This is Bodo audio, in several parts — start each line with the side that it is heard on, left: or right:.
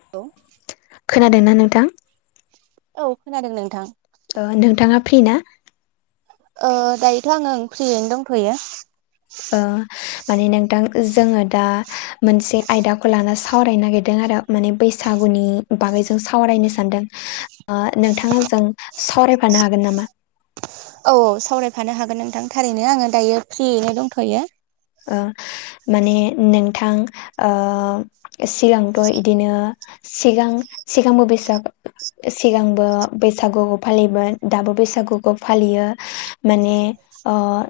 right: हेल
left: खोनादोंना‌ नोंथां?
right: औव खोनादों नोंथां।
left: ओ नोंथांङा फ्रि ना?
right: ओ दायोथ' आंङो ओं फ्रियैनो दंथ'यो।
left: ओ माने नोंथां जोंङो दा मोनसे आयदाखौ लाना सावरायनो नागिरदों आरो माने बैसागुनि बागैसो‌ सावरायनो सानदों ओ नोंथांङा जों सावरायफानो हागोन नामा?
right: औ औ सावरायफानो हागोन नोंथां थारैनो आंङो दायो फ्रियैनो दंथ'यो।
left: ओ माने नोंथां ओह सिगांथ' इदिनो सिगां सिगांबो बैसाग सिगांबो बैसागुखौ फालियोमोन दाबो बैसागुखौ फालियो माने अह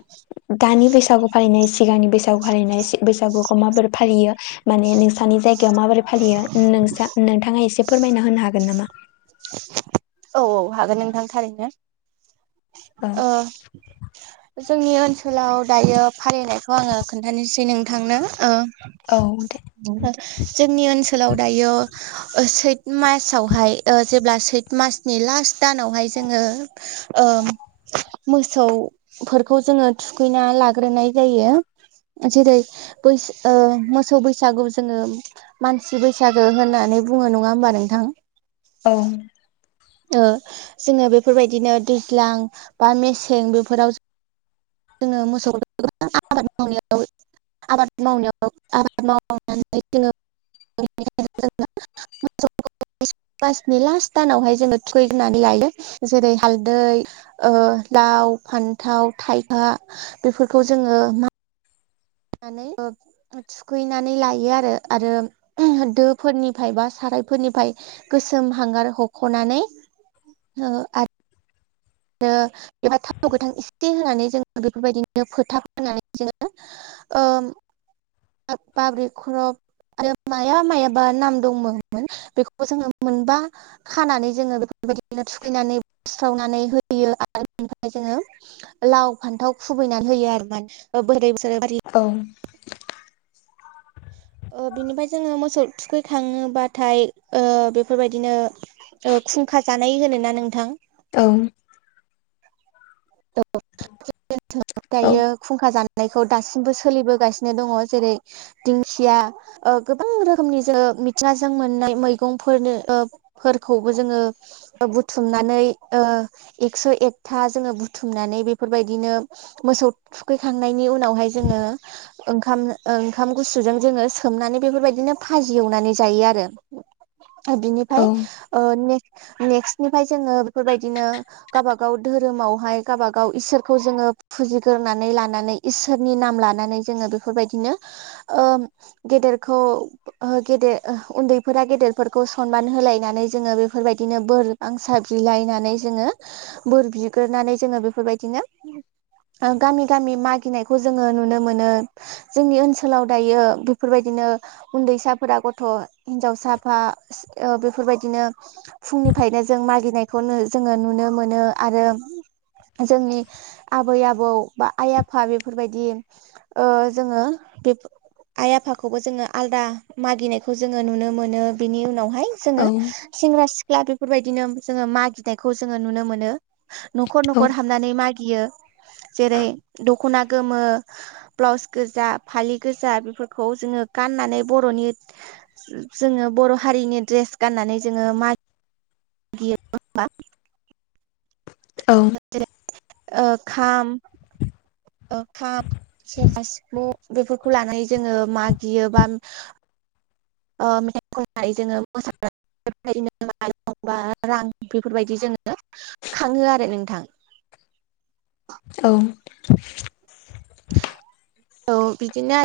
left: दानि बैसागु फालिनाय सि सिगांनि बैसागु फालिनाय बैसागुखौ माबोरै फालियो माने नोंसानि जायगायाव माबोरै फालियो नोंसा नोंथांङा एसे फोरमायना होनो हागोन नामा?
right: औ औ हागोन नोंथां थारैनो
left: औ
right: अ जोंनि ओनसोलाव दायो फालिनायखौ आङो खोन्थानोसै नोंथांनो ओ
left: औ दे।
right: जोंनि ओनसोलाव दायो सैत मासावहाय ओ जेब्ला सैत मासनि लास्ट दानावहाय जोङो ओ मोसौफोरखौ जोङो थुखैना लाग्रोनाय जायो। जेरै बै ओ मोसौ बैसागौ जोङो मानसि बैसागो होननानै बुङो नङा होमबा नोंथां?
left: औ।
right: ओ जोङो बेफोरबायदिनो दैज्लां बा मेसें बेफोराव जोङो मोसौखौ [unintelligible] गोबां आबाद मावनायाव। आबाद मावनायाव आबाद मावनानै जोङो [unintelligible] मोसौखौ सैथो [unintelligible] दाननि लास्त दानावहाय जोङो थुखैग्रोनानै लायो जेरै हालदै ओ लाउ फान्थाव थाइबा बेफोरखौ जोङो मा होनानै [unintelligible] थुखैनानै लायो आरो आरो दोफोरनिफ्राय बा सारायफोरनिफ्राय गोसोम हांगार हख'नानै ओ आ रो बेवहाय थाव‌ गोथां इसे होनानै जोङो बेफोरबायदिनो फोथा फोननानै जोङो [unintelligible] ओ बाब्रिब खरब [unintelligible] आरो माया मायाबा नाम दंबावोमोन बेखौबो जोङो मोनबा खानानै जोङो बेफोरबायदिनो थुखैनानै सुस्रावनानै होयो आरो [unintelligible] ओमफ्राय जोङो। लाव फान्थाव खुबैनानै होयो आरोमोन बोरै ओनसोल बारि [unintelligible]
left: औ
right: ओ बिनिफ्राय जोङो मोसौ थुखैखाङोबाथाय ओ बेफोरबायदिनो ओ खुंखा जानाय होनोना नोंथां
left: औ
right: [unintelligible]
left: औ
right: दायो खुंखा जानायखौ दासिमबो सोलिबोगासिनो दङ जेरै दिंखिया ओ गोबां रोखोमनि जोङो मिथिंगाजों मोननाय मैगंफोरनो ओ फोरखौबो जोङो बुथुमनानै ओ एक्स' एकथा जोङो बुु थुमनानै बेफोरबायदिनो मोसौ थुखैखांनायनि उनावहाय जोङो ओंखाम ओंखाम गुसुजों जोङो सोमनानै बेफोरबायदिनो भाजि एवनानै जायो आरो
left: [inaudible]
right: ओ
left: औ
right: बिनिफाय ओ ने नेक्स्टनिफ्राय जोङो बेफोरबायदिनो गावबा गाव धोरोमावहाय गावबा गाव इसोरखौ जोङो फुजिग्रोनानै लानानै इसोरनि नाम लानानै जोङो बेफोरबायदिनो ओ गेदेरखौ ओहो गेदेर ओ उन्दैफोरा गेदेरफोरखौ सनमान होलायनानै जोङो बेफोरबायदिनो बोर आं साफ्रिलायनानै [unintelligible] जोङो बोर बिग्रोनानै जोङो बेफोरबायदिनो ओ गामि गामि मागिनायखौ जोङो नुनो मोनो। जोंनि ओनसोलाव दायो बेफोरबायदिनो उन्दैसाफोरा गथ' हिनजावसाफा ओ बेफोरबायदिनो फुंनिफ्रायनो जों मागिनायखौ जोङो नुनो मोनो आरो जोंनि आबै आबौ बा आइ आफा बेफोरबायदि ओ जोङो बे आइ आफाखौबो जोङो आलादा मागिनायखौ जोङो नुनो मोनो बिनि उनावहाय जोङो सेंग्रा सिख्ला बेफोरबायदिनो जोङो मागिनायखौ जोङो नुनो मोनो न'ख खर हाबनानै मागियो जेरै दख'ना गोमो। ब्लाउस गोजा फालि गोजा बेफोरखौ जोङो गाननानै बर'नि जोङो बर' हारिनि ड्रेस गाननानै जोङो मा गियो।
left: औ।
right: ओ खाम ओ खाम सेरा सिफुं बेफोरखौ लानानै जोङो मागियो बा। ओ मेथाइ खननाय जोङो मोसानाय [unintelligible] रां बेफोरबायदि जोङो खाङो आरो नोंथां।
left: औ।
right: औ बिदिनो।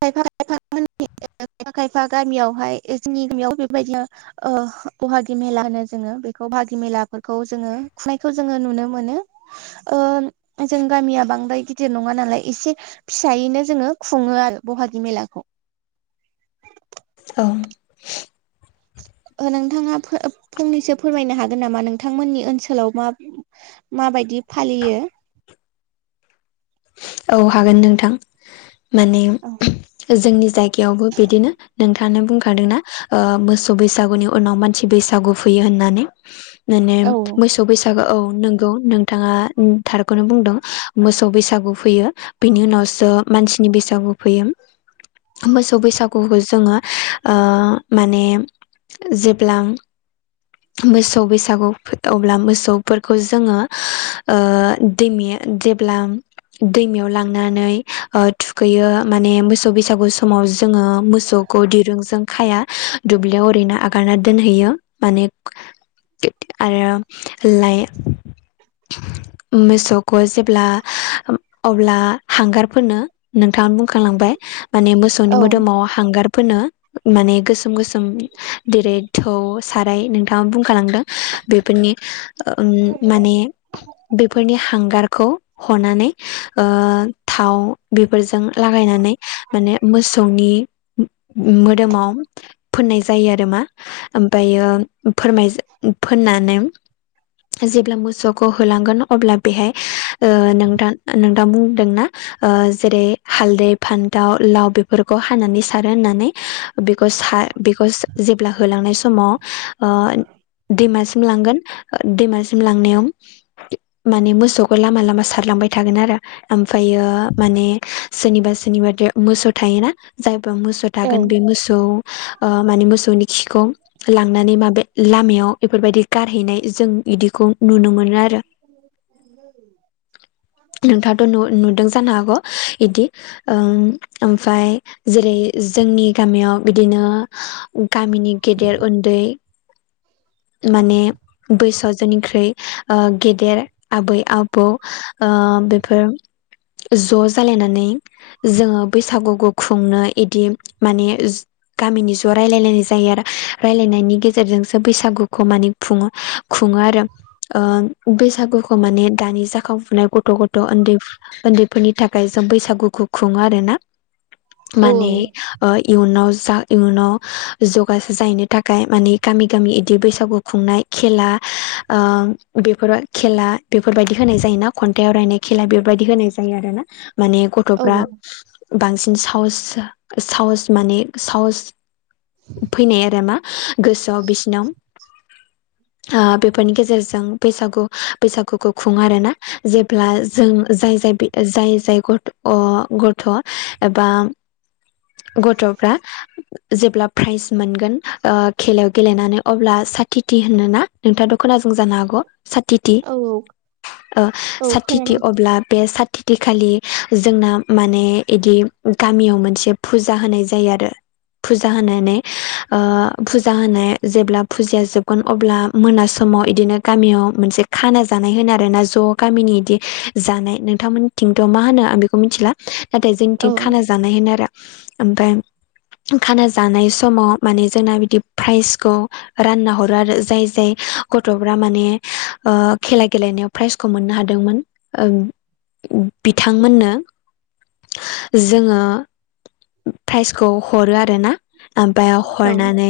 right: खायफा खायफा खायफा खायफा गामियावहाय जोंनि गामियाव बेबायदिनो। ओ बहागि मेला होनो जोङो बेखौ बाहागि मेलाफोरखौ जोङो खुनायखौ जोङो नुनो मोनो। ओ जों गामिया बांद्राय गिदिर नङा नालाय एसे फिसायैनो जोङो खुङो आरो बहागि मेलाखौ।
left: औ
right: ओ नोंथाङा फंनैसो फोरमायनो हागोन नामा नोंथांमोननि ओनसोलाव मा मा बायदि फालियो।
left: औ हागोन नोंथां माने
right: औ
left: जोंनि जायगायावबो बिदिनो। नोंथाङानो बुंखादोंना मोसौ बैसागुनि उनाव मानसि बैसागु फैयो होननानै। माने
right: औ
left: मोसौ बैसागो औ नोंगौ नों थाङा थारखौनो बुंदों मोसौ बैसागु। फैयो बिनि उनावसो मानसिनि बैसागु फैयो। मोसौ बैसागुखौ जोङो ओ माने। जेब्लां मोसौ बैसागु अब्ला मोसौफोरखौ जोङो ओ दैमाया जेब्ला दैमायाव लांनानै ओ थुखैयो माने मोसौ बैसागु समाव जोङो मोसौ। ग दिरुंजों खाया दुब्लियाव ओरैनो आगारना दोनहैयो माने आरो लाइ मोसौखौ जेब्ला। अब्ला हांगार फोनो नोंथाङा बुंखालांबाय माने मोसौनि
right: औ
left: मोदोमाव हांगार फोनो। माने गोसोम गोसोम देरै थौ साराय नोंथाङा बुंखालांदों बेफोरनि। ओ माने बेफोरनि हांगारखौ हनानै। ओ थाव। बेफोरजों लागायनानै माने मोसौनि मोदोमाव। फोननाय जायो आरो मा ओमफायो फोरमाय फोननानै। जेब्ला मोसौखौ होलांगोन अब्ला बेहाय ओ नोंथा। नोंदां बुंदोंना ओ जेरै हालदै फान्थाव लाव बेफोरखौ हानानै सारो होननानै। बेखौ सा बेखौ जेब्ला होलांनाय समाव। ओ दैमासिम लांगोन। दैमा सिम लांनायाव माने मोसौखौ लामा लामा सारलांबाय थागोन आरो। आमफायो माने सोरनिबा सोरनिबादो मोसौ थायोना जायबा मोसौ।
right: औ
left: दागोन बे मोसौ ओ माने मोसौनि खिखौ। लांनानै माबे लामायाव बेफोरबायदि गारहैनाय जों इदिखौ नुनो मोनो आरो।
right: [inaudible]
left: नोंथाङाथ' नु नुदों जानो हागौ इदि। ओं ओमफाय जेरै जोंनि गामियाव बिदिनो गामिनि गेदेर उन्दै माने बैसोआव जोंनिख्रुइ ओ गेदेर आबै आबौ ओ बेफोर ज' जालायनानै जोङो बैसागुखौ खुंनो इदि माने गामिनि ज' रायलायलायनाय जायो आरो रायलायनायनि गेजेरजोंसो बैसागुखौ माने खुङो खुङो आरो ओ बैसागुखौ माने दानि जाखांफुनाय गथ' गथ' ओन्दैफ ओन्दैफोरनि थाखाय जों बैसागुखौ खुङो आरो ना माने ओ इयुनाव जा इयुनाव जगास जाहैनो थाखाय माने गामि गामि इदि बैसागु खुंनाय खेला ओ बेफोर खेला बेफोरबायदि होनाय जायोना खन्थाइाव आवरायनाय खेला बेफोरबायदि होनाय जायो आरो ना माने गथ'फ्रा
right: औ
left: बांसिन साहस साहस माने साहस फैनाय आरो मा गोसोआव बिसिनाव ओ बेफोरनि गेजेरजों बैसागु बैसागुखौ खुङो आर ना जेब्ला जों जाय जाय बि ग गथ' एबा गथ'फ्रा जेब्ला फ्राइज मोनगोन ओ खेलायाव गेलेनानै अब्ला साखिथि होनोना नोंथाङा थ' खोनाजों जानो हागौ साथिथि
right: औ
left: ओ
right: औ
left: साथिथि
right: खोनादों
left: अब्ला बे साथ थिथिखालि जोंना माने इदि गामियाव मोनसे फुजा होनाय जायो आरो फुजा होनानै ओ फुजा होनाय जेब्ला फुजिाया जोबगोन अब्ला मोना समाव इदिनो गामियाव मोनसे खाना जानाय होनो आरो ना ज ज' गामिनि इदि जानाय नोंथमोनिथिंथ' मा होनो आं बेखौ मिनथिला नाथाय
right: औ
left: जोंनिथिं खाना‌ जा जानाय होनो आरो ओमफाय खाना जानाय समाव माने जोंना बिदि फ्राइजखौ रानना हरो आरो जाय जाय गथ'फ्रा माने ओ खेला गेलेनायाव फ्राइजखौ मोननो हादोंमोन ओं बिथांमोननो जोङो फ्राइजखौ हरो आरो ना ओमफाय
right: औ
left: हरनानै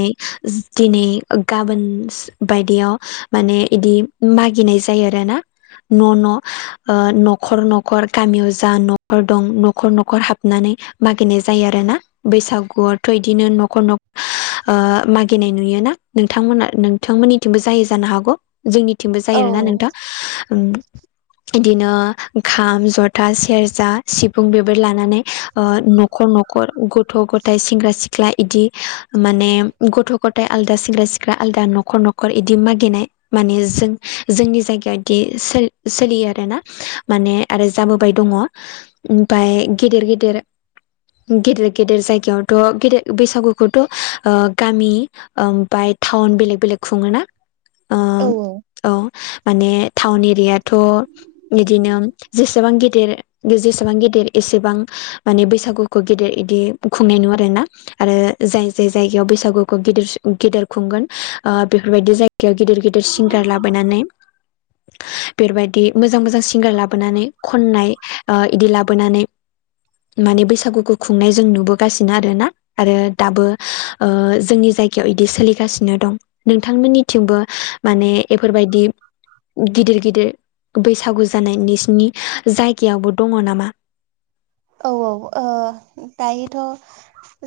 left: दिनै ओ गाबोनस बायदियाव माने इदि मागिनाय जायो आरोना न' न' ओ न'खर न'खर गामियाव जा न'खर दं न'खर न'खर हाबनानै मागिनाय जा जायो आरोना बैसागुआथ' इदिनो न'खर न'ख ओ मागिनाय नुयोना नोंथांमोना नोंथांमोनिथिंबो जायो जानो हागौ जोंनिथिंबो जायो
right: औ
left: आरोना‌ नोंथां इदिनो खाम जथा सेरजा सिफुं बेफोर लानानै ओ नख खर न'खर गथ' गथाइ सेंग्रा सिख्ला इदि माने गथ' गथ थाय आलदा सेंग्रा सिख्ला आलदा न'खर न'खर इदि मागिनाय माने जों जोंनि जायगायाव इदि सो-सोलियो आरोना माने आरो जाबोबाय दङ ओमफाय गिदिर गिदिर गेदेर गेदेर जायगायावथ' गेदर बैसागुखौथ' ओ गामि ओमफाय टाउन बेलेग बेलेग खुङोना
right: औ
left: ओम औ माने टाउन एरियाथ' इदिनो जेसेबां गेदेर जेसेबां गेदेर एसेबां माने बैसा सागुखौ गेदेर इदि खुंनाय नुया आरो ना। आरो जाय जाय जायगायाव बैसागुखौ गेदेर सो गेदेर खुंगोन ओ बेफोर बायदि जाय गायाव गिदिर गिदिर सिंगार लाबायनानै बेफोरबायदि मोजां मोजां सिंगार लाबोनानै खननाय ओ इदि लाबोनानै माने बैसागुखौ खुंनाय जों नुबोगासिनो आरो ना। आरो दाबो ओ जोंनि जायगायाव इदि सोलिगासिनो दं। नोंथांमोननिथिंबो माने बेफोरबायदि गिदिर गिदिर बैसागु जानाय निसिनि जायगायावबो दङ नामा?
right: औ औ ओ दायोथ'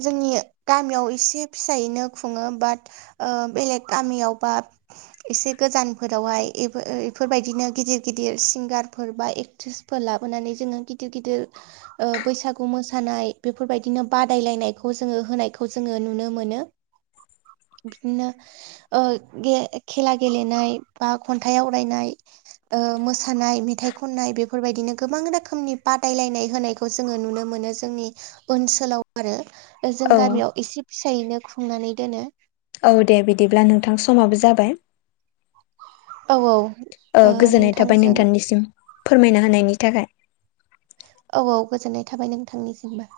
right: जोंनि गामियाव एसे फिसायैनो खुङो बाद ओ बेलेग गामियाव बा एसे गोजानफोरावहाय एफो-एफोरबायदिनो गिदिर गिदिर सिंगारफोर बा एक्ट्रिस फोर लाबोनानै जोङो गिदिर गिदिर
left: [inaudible]
right: ओ बैसागु मोसानाय बेफोरबायदिनो बादायलायनायखौ जोङो होनायखौ जोङो नुनो मोनो।
left: [inaudible]
right: बिनिनो ओ गे खेला गेलेनाय बा खन्थाइ आवरायनाय ओ मोसानाय मेथाइ खननाय बेफोरबायदिनो गोबां रोखोमनि बादायलायनाय होनायख खौ जोङो नुनो मोनो जोंनि ओनसोलाव आरो जों
left: औ
right: गामियाव एसे फिसायैनो खुंनानै दोनो।
left: औ दे बिदिब्ला नोंथां समाबो जाबाय।
right: औ औ
left: ओ गोजोननाय थाबाय नोंथांनिसिम फोरमायना होनायनि थाखाय।
right: औ औ गोजोननाय थाबाय नोंथांनिसिमबो।